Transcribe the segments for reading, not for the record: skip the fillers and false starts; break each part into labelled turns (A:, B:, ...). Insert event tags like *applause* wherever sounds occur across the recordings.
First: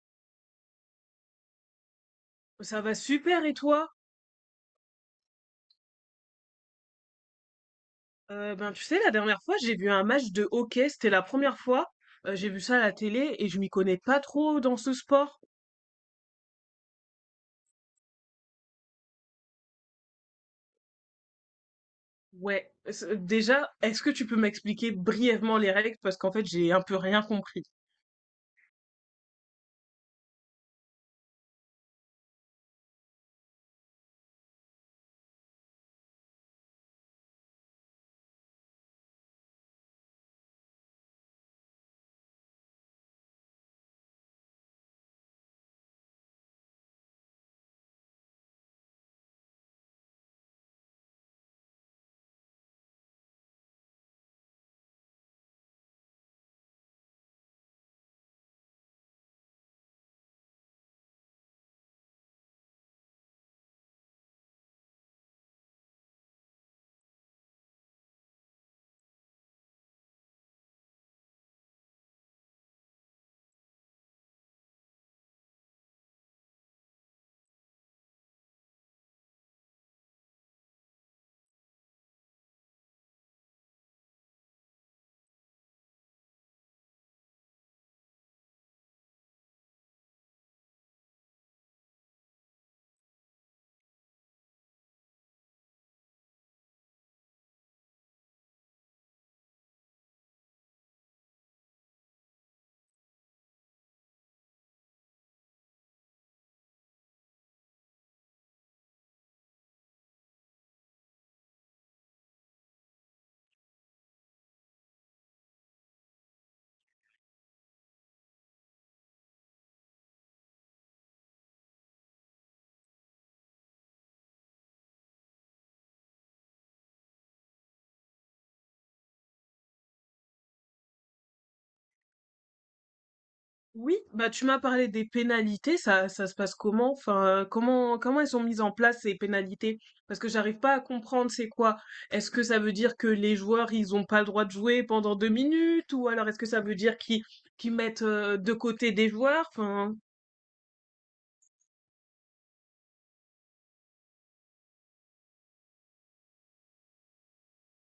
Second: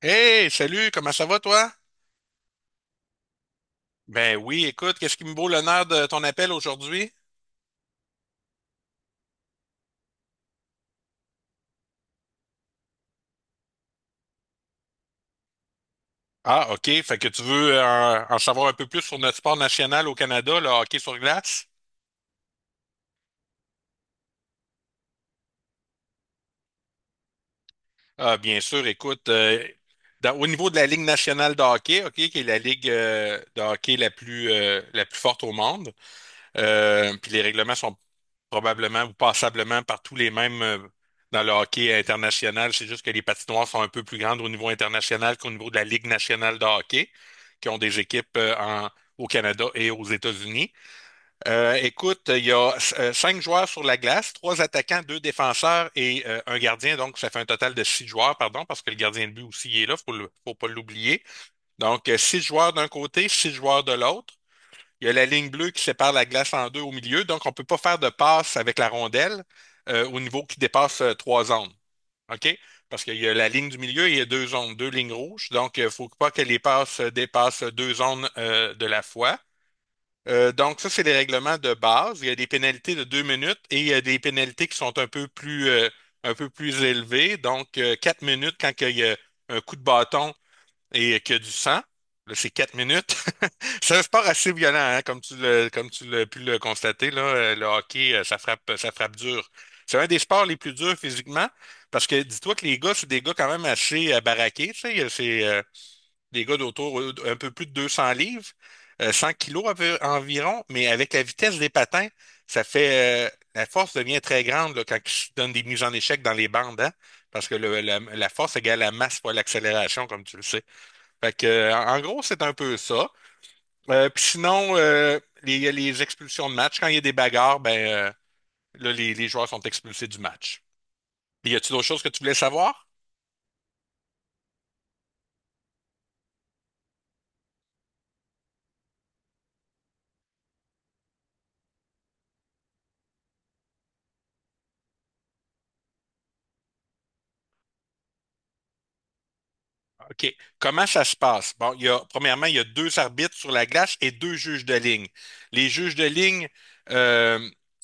A: Hey, salut, comment ça va toi?
B: Ça va super, et toi?
A: Ben oui, écoute, qu'est-ce qui me vaut l'honneur de ton appel aujourd'hui?
B: Ben tu sais, la dernière fois j'ai vu un match de hockey, c'était la première fois. J'ai vu ça à la télé et je m'y connais pas trop dans ce sport.
A: Ah, OK, fait que tu veux en savoir un peu plus sur notre sport national au Canada, le hockey sur glace?
B: Ouais, déjà, est-ce que tu peux m'expliquer brièvement les règles? Parce qu'en fait j'ai un peu rien compris.
A: Ah, bien sûr, écoute, au niveau de la Ligue nationale de hockey, OK, qui est la ligue de hockey la plus forte au monde, puis les règlements sont probablement ou passablement par tous les mêmes dans le hockey international. C'est juste que les patinoires sont un peu plus grandes au niveau international qu'au niveau de la Ligue nationale de hockey, qui ont des équipes au Canada et aux États-Unis. Écoute, il y a cinq joueurs sur la glace, trois attaquants, deux défenseurs et un gardien. Donc, ça fait un total de six joueurs, pardon, parce que le gardien de but aussi il est là, faut pas l'oublier. Donc, six joueurs d'un côté, six joueurs de l'autre. Il y a la ligne bleue qui sépare la glace en deux au milieu, donc on ne peut pas faire de passe avec la rondelle au niveau qui dépasse trois zones. OK? Parce qu'il y a la ligne du milieu et il y a deux zones, deux lignes rouges. Donc, il ne faut pas que les passes dépassent deux zones de la fois. Donc, ça, c'est les règlements de base. Il y a des pénalités de 2 minutes et il y a des pénalités qui sont un peu plus élevées. Donc, 4 minutes quand il y a un coup de bâton et que du sang. Là, c'est 4 minutes. *laughs* C'est un sport assez violent, hein, comme tu l'as pu le constater, là, le hockey, ça frappe dur. C'est un des sports les plus durs physiquement, parce que dis-toi que les gars, c'est des gars quand même assez baraqués, tu sais, c'est des gars d'autour un peu plus de 200 livres, 100 kilos environ, mais avec la vitesse des patins, ça fait, euh, la force devient très grande là, quand ils se donnent des mises en échec dans les bandes, hein, parce que la force égale la masse fois l'accélération, comme tu le sais. Fait que, en gros, c'est un peu ça. Puis sinon, les expulsions de match, quand il y a des bagarres, là, les joueurs sont expulsés du match. Puis y a-tu d'autres choses que tu voulais savoir?
B: Oui, bah tu m'as parlé des pénalités, ça se passe comment? Enfin, comment elles sont mises en place ces pénalités? Parce que j'arrive pas à comprendre c'est quoi. Est-ce que ça veut dire que les joueurs ils ont pas le droit de jouer pendant deux minutes? Ou alors est-ce que ça veut dire qu'ils mettent de côté des joueurs? Enfin,
A: OK. Comment ça se passe? Bon, premièrement, il y a deux arbitres sur la glace et deux juges de ligne. Les juges de ligne euh,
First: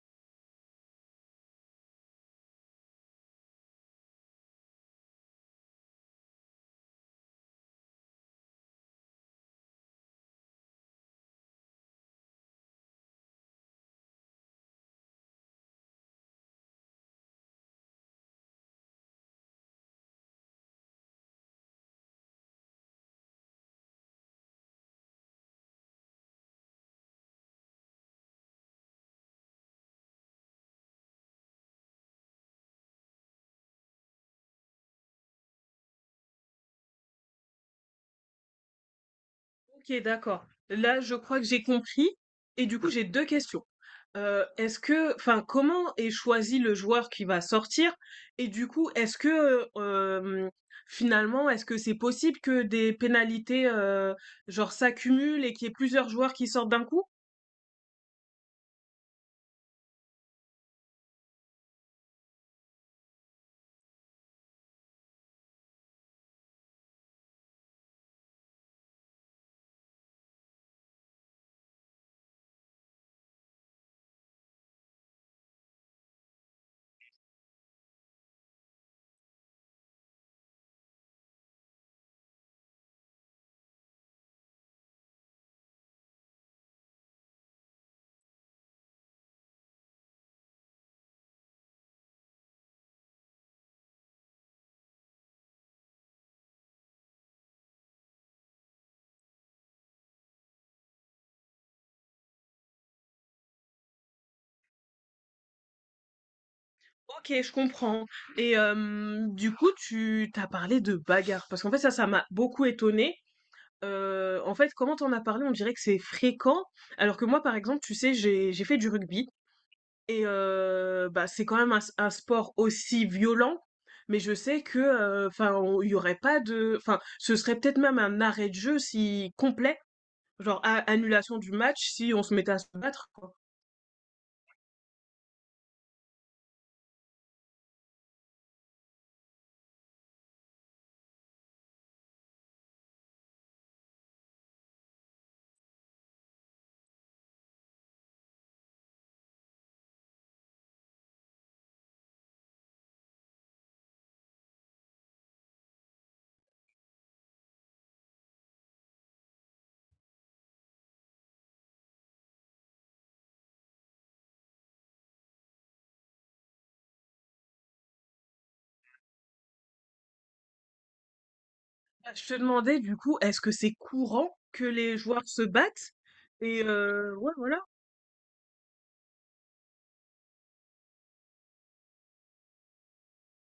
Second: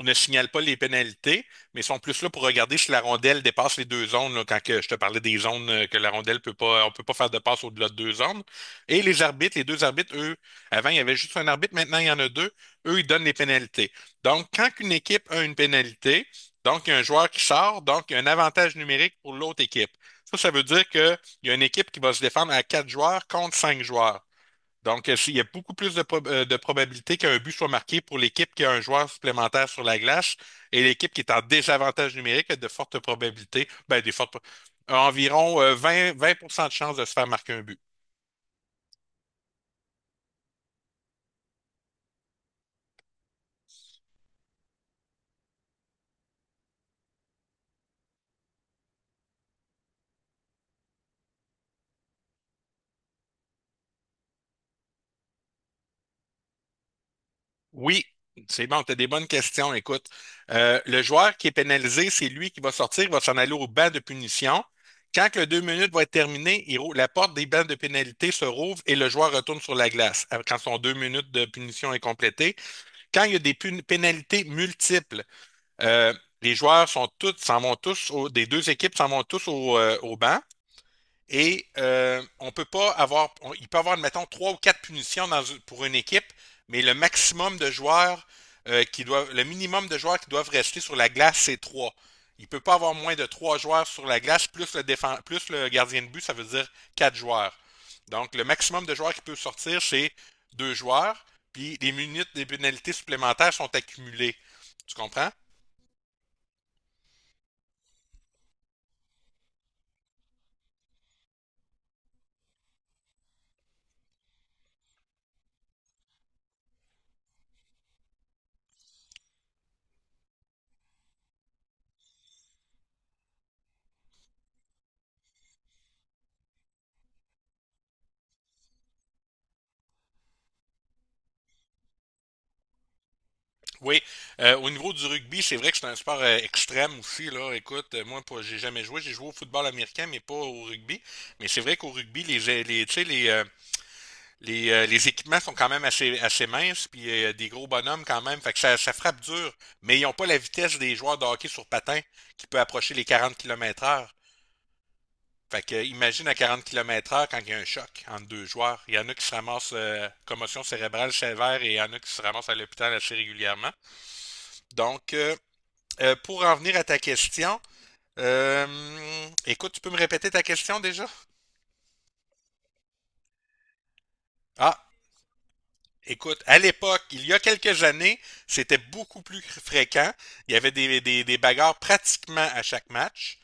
A: ne signalent pas les pénalités, mais sont plus là pour regarder si la rondelle dépasse les deux zones, là, quand que je te parlais des zones que la rondelle peut pas, on peut pas faire de passe au-delà de deux zones. Et les deux arbitres, eux, avant, il y avait juste un arbitre, maintenant, il y en a deux. Eux, ils donnent les pénalités. Donc, quand une équipe a une pénalité, donc il y a un joueur qui sort, donc il y a un avantage numérique pour l'autre équipe. Ça veut dire que il y a une équipe qui va se défendre à quatre joueurs contre cinq joueurs. Donc, s'il y a beaucoup plus de probabilité qu'un but soit marqué pour l'équipe qui a un joueur supplémentaire sur la glace et l'équipe qui est en désavantage numérique a de fortes probabilités, ben, a environ 20% de chances de se faire marquer un but.
B: OK, d'accord. Là, je crois que j'ai compris, et du coup, j'ai 2 questions. Est-ce que, enfin, comment est choisi le joueur qui va sortir? Et du coup, est-ce que, finalement, est-ce que c'est possible que des pénalités, genre, s'accumulent et qu'il y ait plusieurs joueurs qui sortent d'un coup?
A: Oui, c'est bon, tu as des bonnes questions. Écoute, le joueur qui est pénalisé, c'est lui qui va sortir, il va s'en aller au banc de punition. Quand que le 2 minutes va être terminé, la porte des bancs de pénalité se rouvre et le joueur retourne sur la glace quand son 2 minutes de punition est complétée. Quand il y a des pénalités multiples, euh, les joueurs sont tous, s'en vont tous, des deux équipes s'en vont tous au banc. Et on peut pas avoir, il peut avoir, mettons, trois ou quatre punitions dans pour une équipe, mais le maximum de joueurs qui doivent, le minimum de joueurs qui doivent rester sur la glace, c'est trois. Il peut pas avoir moins de trois joueurs sur la glace, plus le défense, plus le gardien de but, ça veut dire quatre joueurs. Donc, le maximum de joueurs qui peut sortir, c'est deux joueurs, puis les minutes des pénalités supplémentaires sont accumulées. Tu comprends?
B: OK, je comprends, et du coup, tu t'as parlé de bagarre parce qu'en fait, ça m'a beaucoup étonnée. En fait, comment t'en as parlé, on dirait que c'est fréquent, alors que moi, par exemple, tu sais, j'ai fait du rugby. Et c'est quand même un sport aussi violent, mais je sais que, enfin, il y aurait pas de enfin, ce serait peut-être même un arrêt de jeu si complet, genre a annulation du match si on se mettait à se battre, quoi.
A: Oui, au niveau du rugby, c'est vrai que c'est un sport extrême aussi, là. Écoute, moi, j'ai jamais joué. J'ai joué au football américain, mais pas au rugby. Mais c'est vrai qu'au rugby, tu sais, les équipements sont quand même assez, assez minces, puis des gros bonhommes quand même. Fait que ça frappe dur, mais ils ont pas la vitesse des joueurs de hockey sur patin qui peut approcher les 40 km heure. Fait que imagine à 40 km heure quand il y a un choc entre deux joueurs. Il y en a qui se ramassent commotion cérébrale sévère et il y en a qui se ramassent à l'hôpital assez régulièrement. Donc, pour en venir à ta question, écoute, tu peux me répéter ta question déjà?
B: Bah, je te demandais, du coup, est-ce que c'est courant que
A: Ah,
B: les joueurs se battent?
A: écoute, à l'époque, il y
B: Ouais,
A: a
B: voilà.
A: quelques années, c'était beaucoup plus fréquent. Il y avait des bagarres pratiquement à chaque match.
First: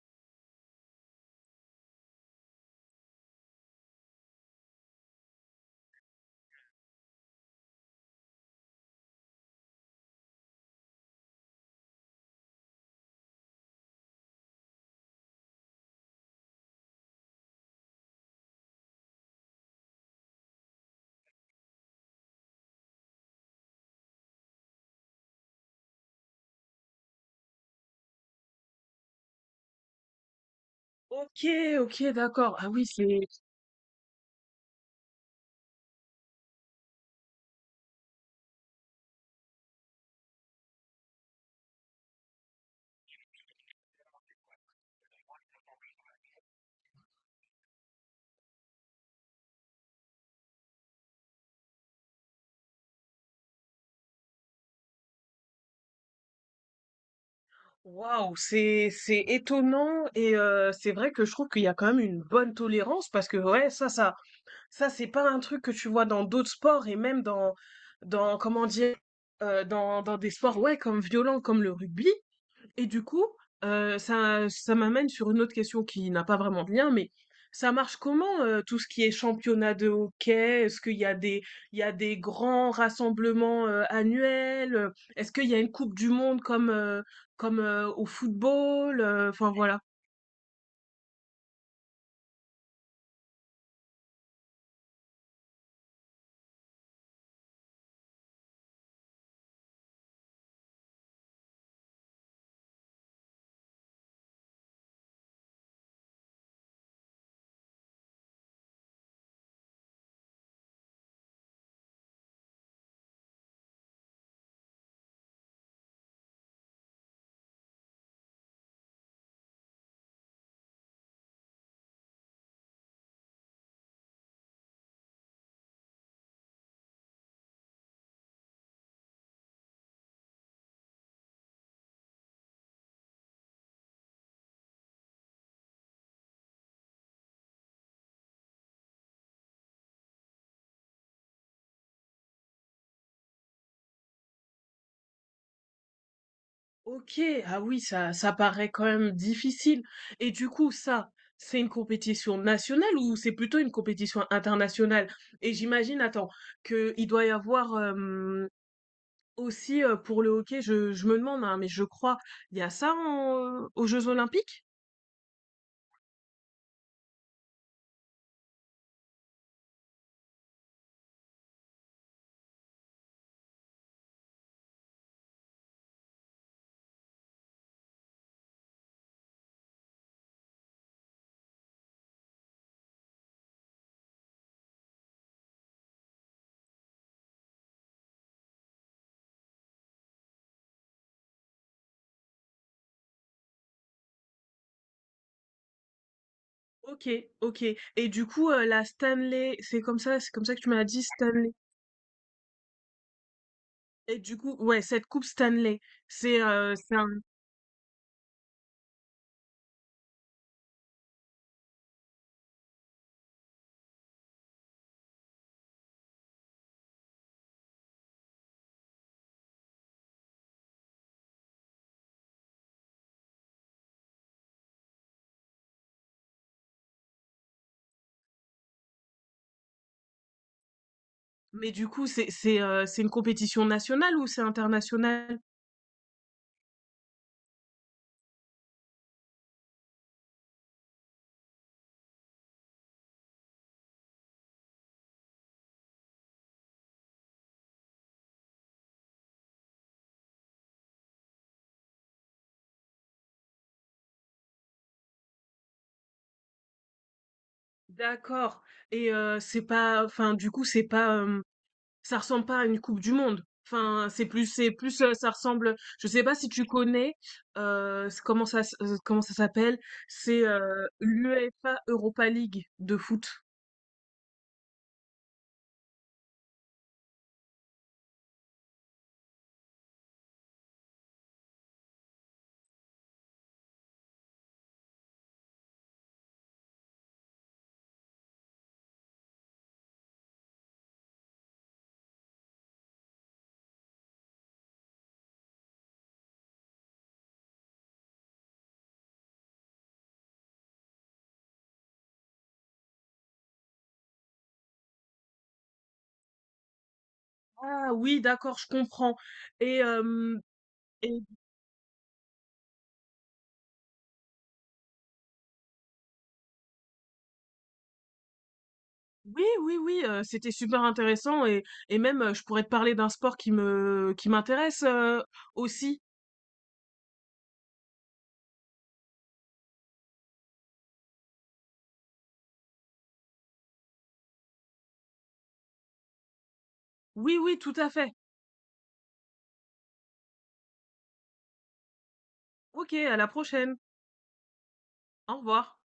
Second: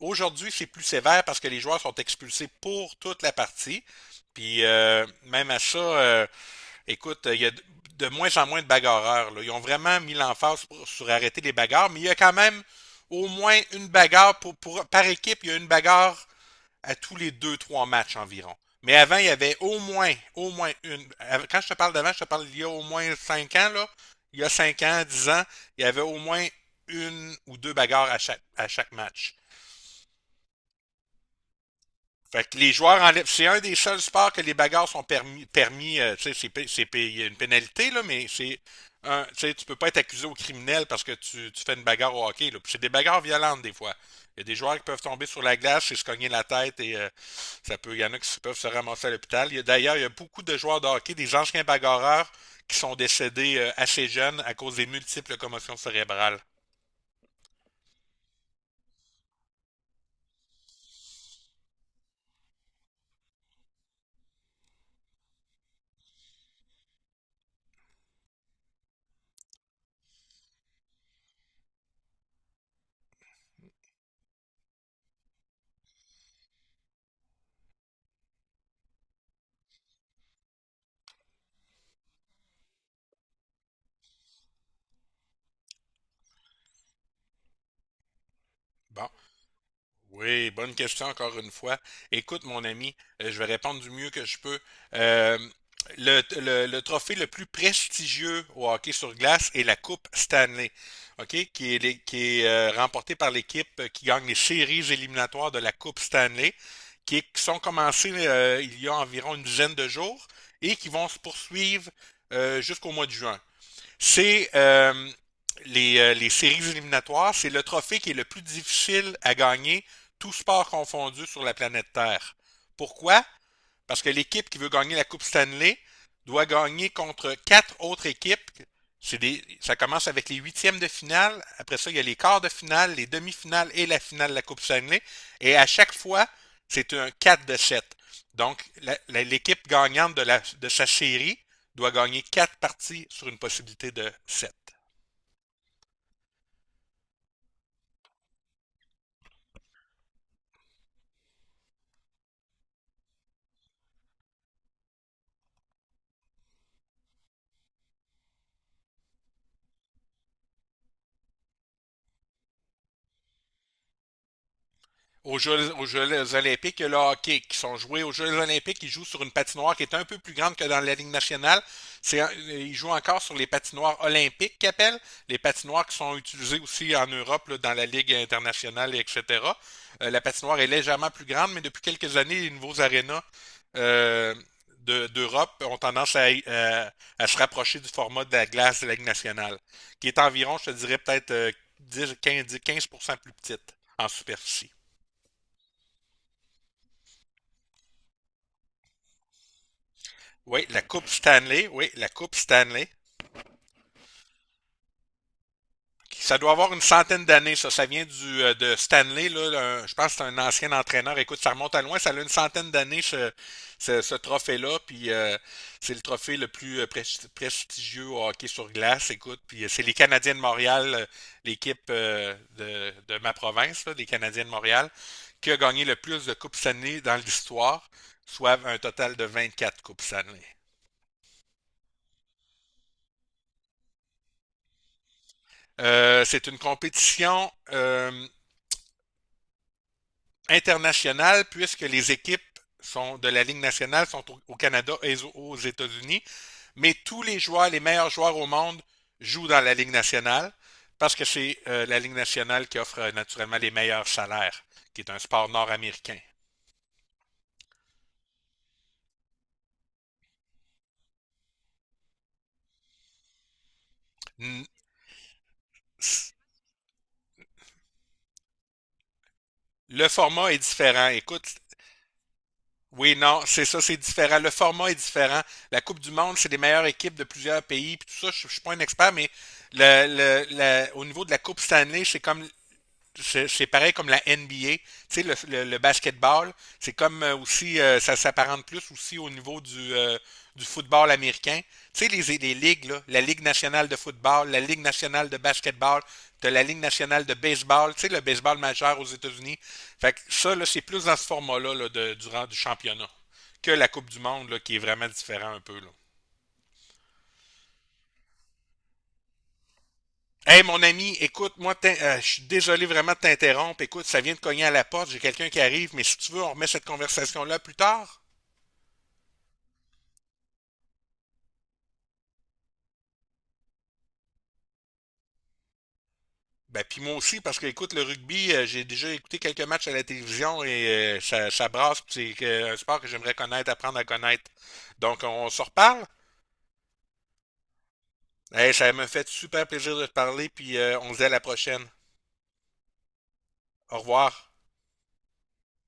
A: Aujourd'hui, c'est plus sévère parce que les joueurs sont expulsés pour toute la partie. Puis même à ça, écoute, il y a de moins en moins de bagarreurs là. Ils ont vraiment mis l'emphase sur arrêter les bagarres, mais il y a quand même au moins une bagarre par équipe, il y a une bagarre à tous les deux, trois matchs environ. Mais avant, il y avait au moins une. Quand je te parle d'avant, je te parle d'il y a au moins cinq ans, là. Il y a 5 ans, 10 ans, il y avait au moins une ou deux bagarres à chaque match.
B: OK, OK,
A: Fait
B: d'accord.
A: que
B: Ah
A: les
B: oui,
A: joueurs
B: c'est
A: enlèvent. C'est un des seuls sports que les bagarres sont permis. Tu sais, c'est il y a une pénalité, là, mais c'est. Un, tu sais, tu peux pas être accusé au criminel parce que tu fais une bagarre au hockey. Là. Puis c'est des bagarres violentes des fois. Il y a des joueurs qui peuvent tomber sur la glace et se cogner la tête et ça peut. Il y en a qui peuvent se ramasser à l'hôpital. D'ailleurs, il y a beaucoup de joueurs de hockey, des anciens bagarreurs, qui sont décédés assez jeunes à cause des multiples commotions cérébrales.
B: Waouh, c'est étonnant, et c'est vrai que je trouve qu'il y a quand même une bonne tolérance, parce que ça, c'est pas un truc que tu vois dans d'autres sports, et même dans, comment dire, dans des sports, ouais, comme violents, comme le rugby. Et du coup, ça m'amène sur une autre question qui n'a pas vraiment de lien, mais ça marche comment, tout ce qui est championnat de hockey? Est-ce qu'il y a des, il y a des grands rassemblements, annuels? Est-ce qu'il y a une Coupe du Monde comme, au football?
A: Bon.
B: Enfin, voilà.
A: Oui, bonne question encore une fois. Écoute, mon ami, je vais répondre du mieux que je peux. Euh, le trophée le plus prestigieux au hockey sur glace est la Coupe Stanley, OK, qui est remportée par l'équipe qui gagne les séries éliminatoires de la Coupe Stanley, qui sont commencées il y a environ une dizaine de jours et qui vont se poursuivre jusqu'au mois de juin. C'est euh, les séries éliminatoires, c'est le trophée qui est le plus difficile à gagner, tout sport confondu sur la planète Terre. Pourquoi? Parce que l'équipe qui veut gagner la Coupe Stanley doit gagner contre quatre autres équipes. Ça commence avec les huitièmes de finale. Après ça, il y a les quarts de finale, les demi-finales et la finale de la Coupe Stanley. Et à chaque fois, c'est un 4 de 7. Donc, l'équipe gagnante de sa série doit gagner quatre parties sur une possibilité de 7.
B: OK, ah oui, ça paraît quand même difficile, et du coup, ça, c'est une compétition nationale ou c'est plutôt une compétition internationale? Et j'imagine, attends, qu'il doit y avoir, aussi, pour le hockey, je me demande, hein, mais je crois, il y a ça en aux Jeux olympiques?
A: Aux Jeux olympiques, il y a le hockey qui sont joués aux Jeux olympiques. Ils jouent sur une patinoire qui est un peu plus grande que dans la Ligue nationale. Ils jouent encore sur les patinoires olympiques qu'ils appellent, les patinoires qui sont utilisées aussi en Europe, là, dans la Ligue internationale, etc. La patinoire est légèrement plus grande, mais depuis quelques années, les nouveaux arénas euh, d'Europe ont tendance à se rapprocher du format de la glace de la Ligue nationale, qui est environ, je te dirais, peut-être 10, 15, 15% plus petite en superficie.
B: OK, OK, et du coup, la Stanley, c'est comme ça que
A: Oui,
B: tu
A: la
B: m'as dit,
A: Coupe
B: Stanley?
A: Stanley. Oui, la Coupe Stanley.
B: Et du coup, ouais, cette coupe Stanley,
A: Ça doit avoir une
B: c'est un...
A: centaine d'années, ça. Ça vient de Stanley, là. Je pense que c'est un ancien entraîneur. Écoute, ça remonte à loin. Ça a une centaine d'années, ce trophée-là. Puis c'est le trophée le plus prestigieux au hockey sur glace. Écoute, puis c'est les Canadiens de Montréal, l'équipe de ma province, là, des Canadiens de Montréal, qui a gagné le plus de Coupes Stanley dans l'histoire, soit un total de 24 Coupes Stanley.
B: mais du coup, c'est une compétition nationale ou c'est international?
A: C'est une compétition international puisque les équipes sont de la Ligue nationale sont au Canada et aux États-Unis, mais tous les joueurs, les meilleurs joueurs au monde jouent dans la Ligue nationale parce que c'est la Ligue nationale qui offre naturellement les meilleurs salaires, qui est un sport nord-américain.
B: D'accord, et c'est pas, enfin, du coup, c'est pas, ça ressemble pas à une coupe du monde? Enfin, c'est plus, ça ressemble... je sais pas si tu connais, s comment ça s'appelle?
A: Le
B: C'est,
A: format est différent. Écoute,
B: l'UEFA Europa League de
A: oui,
B: foot.
A: non, c'est ça, c'est différent. Le format est différent. La Coupe du Monde, c'est les meilleures équipes de plusieurs pays, puis tout ça, je suis pas un expert, mais au niveau de la Coupe Stanley, c'est pareil comme la NBA. Tu sais, le basketball, c'est comme aussi, ça s'apparente plus aussi au niveau du football américain. Tu sais, les ligues, là, la Ligue nationale de football, la Ligue nationale de basketball, de la Ligue nationale de baseball, tu sais, le baseball majeur aux États-Unis. Fait que ça, là, c'est plus dans ce format-là là, durant du championnat que la Coupe du Monde, là, qui est vraiment différent un peu. Là.
B: Ah oui, d'accord, je comprends. et hem
A: Hey, mon ami,
B: et
A: écoute, moi, je suis désolé vraiment de t'interrompre. Écoute, ça vient de cogner à la porte, j'ai quelqu'un qui arrive, mais si tu veux, on remet cette conversation-là plus tard.
B: oui, oui, oui, c'était super intéressant, et même, je pourrais te parler d'un sport qui m'intéresse, aussi.
A: Ben, puis moi aussi, parce que, écoute, le rugby, j'ai déjà écouté quelques matchs à la télévision et ça, ça brasse, puis c'est un sport que j'aimerais connaître, apprendre à connaître. Donc, on se reparle.
B: Oui, oui, tout à fait.
A: Hey, ça me fait super plaisir de te parler, puis on se dit à la prochaine.
B: OK, à la prochaine.
A: Au revoir.
B: Au revoir.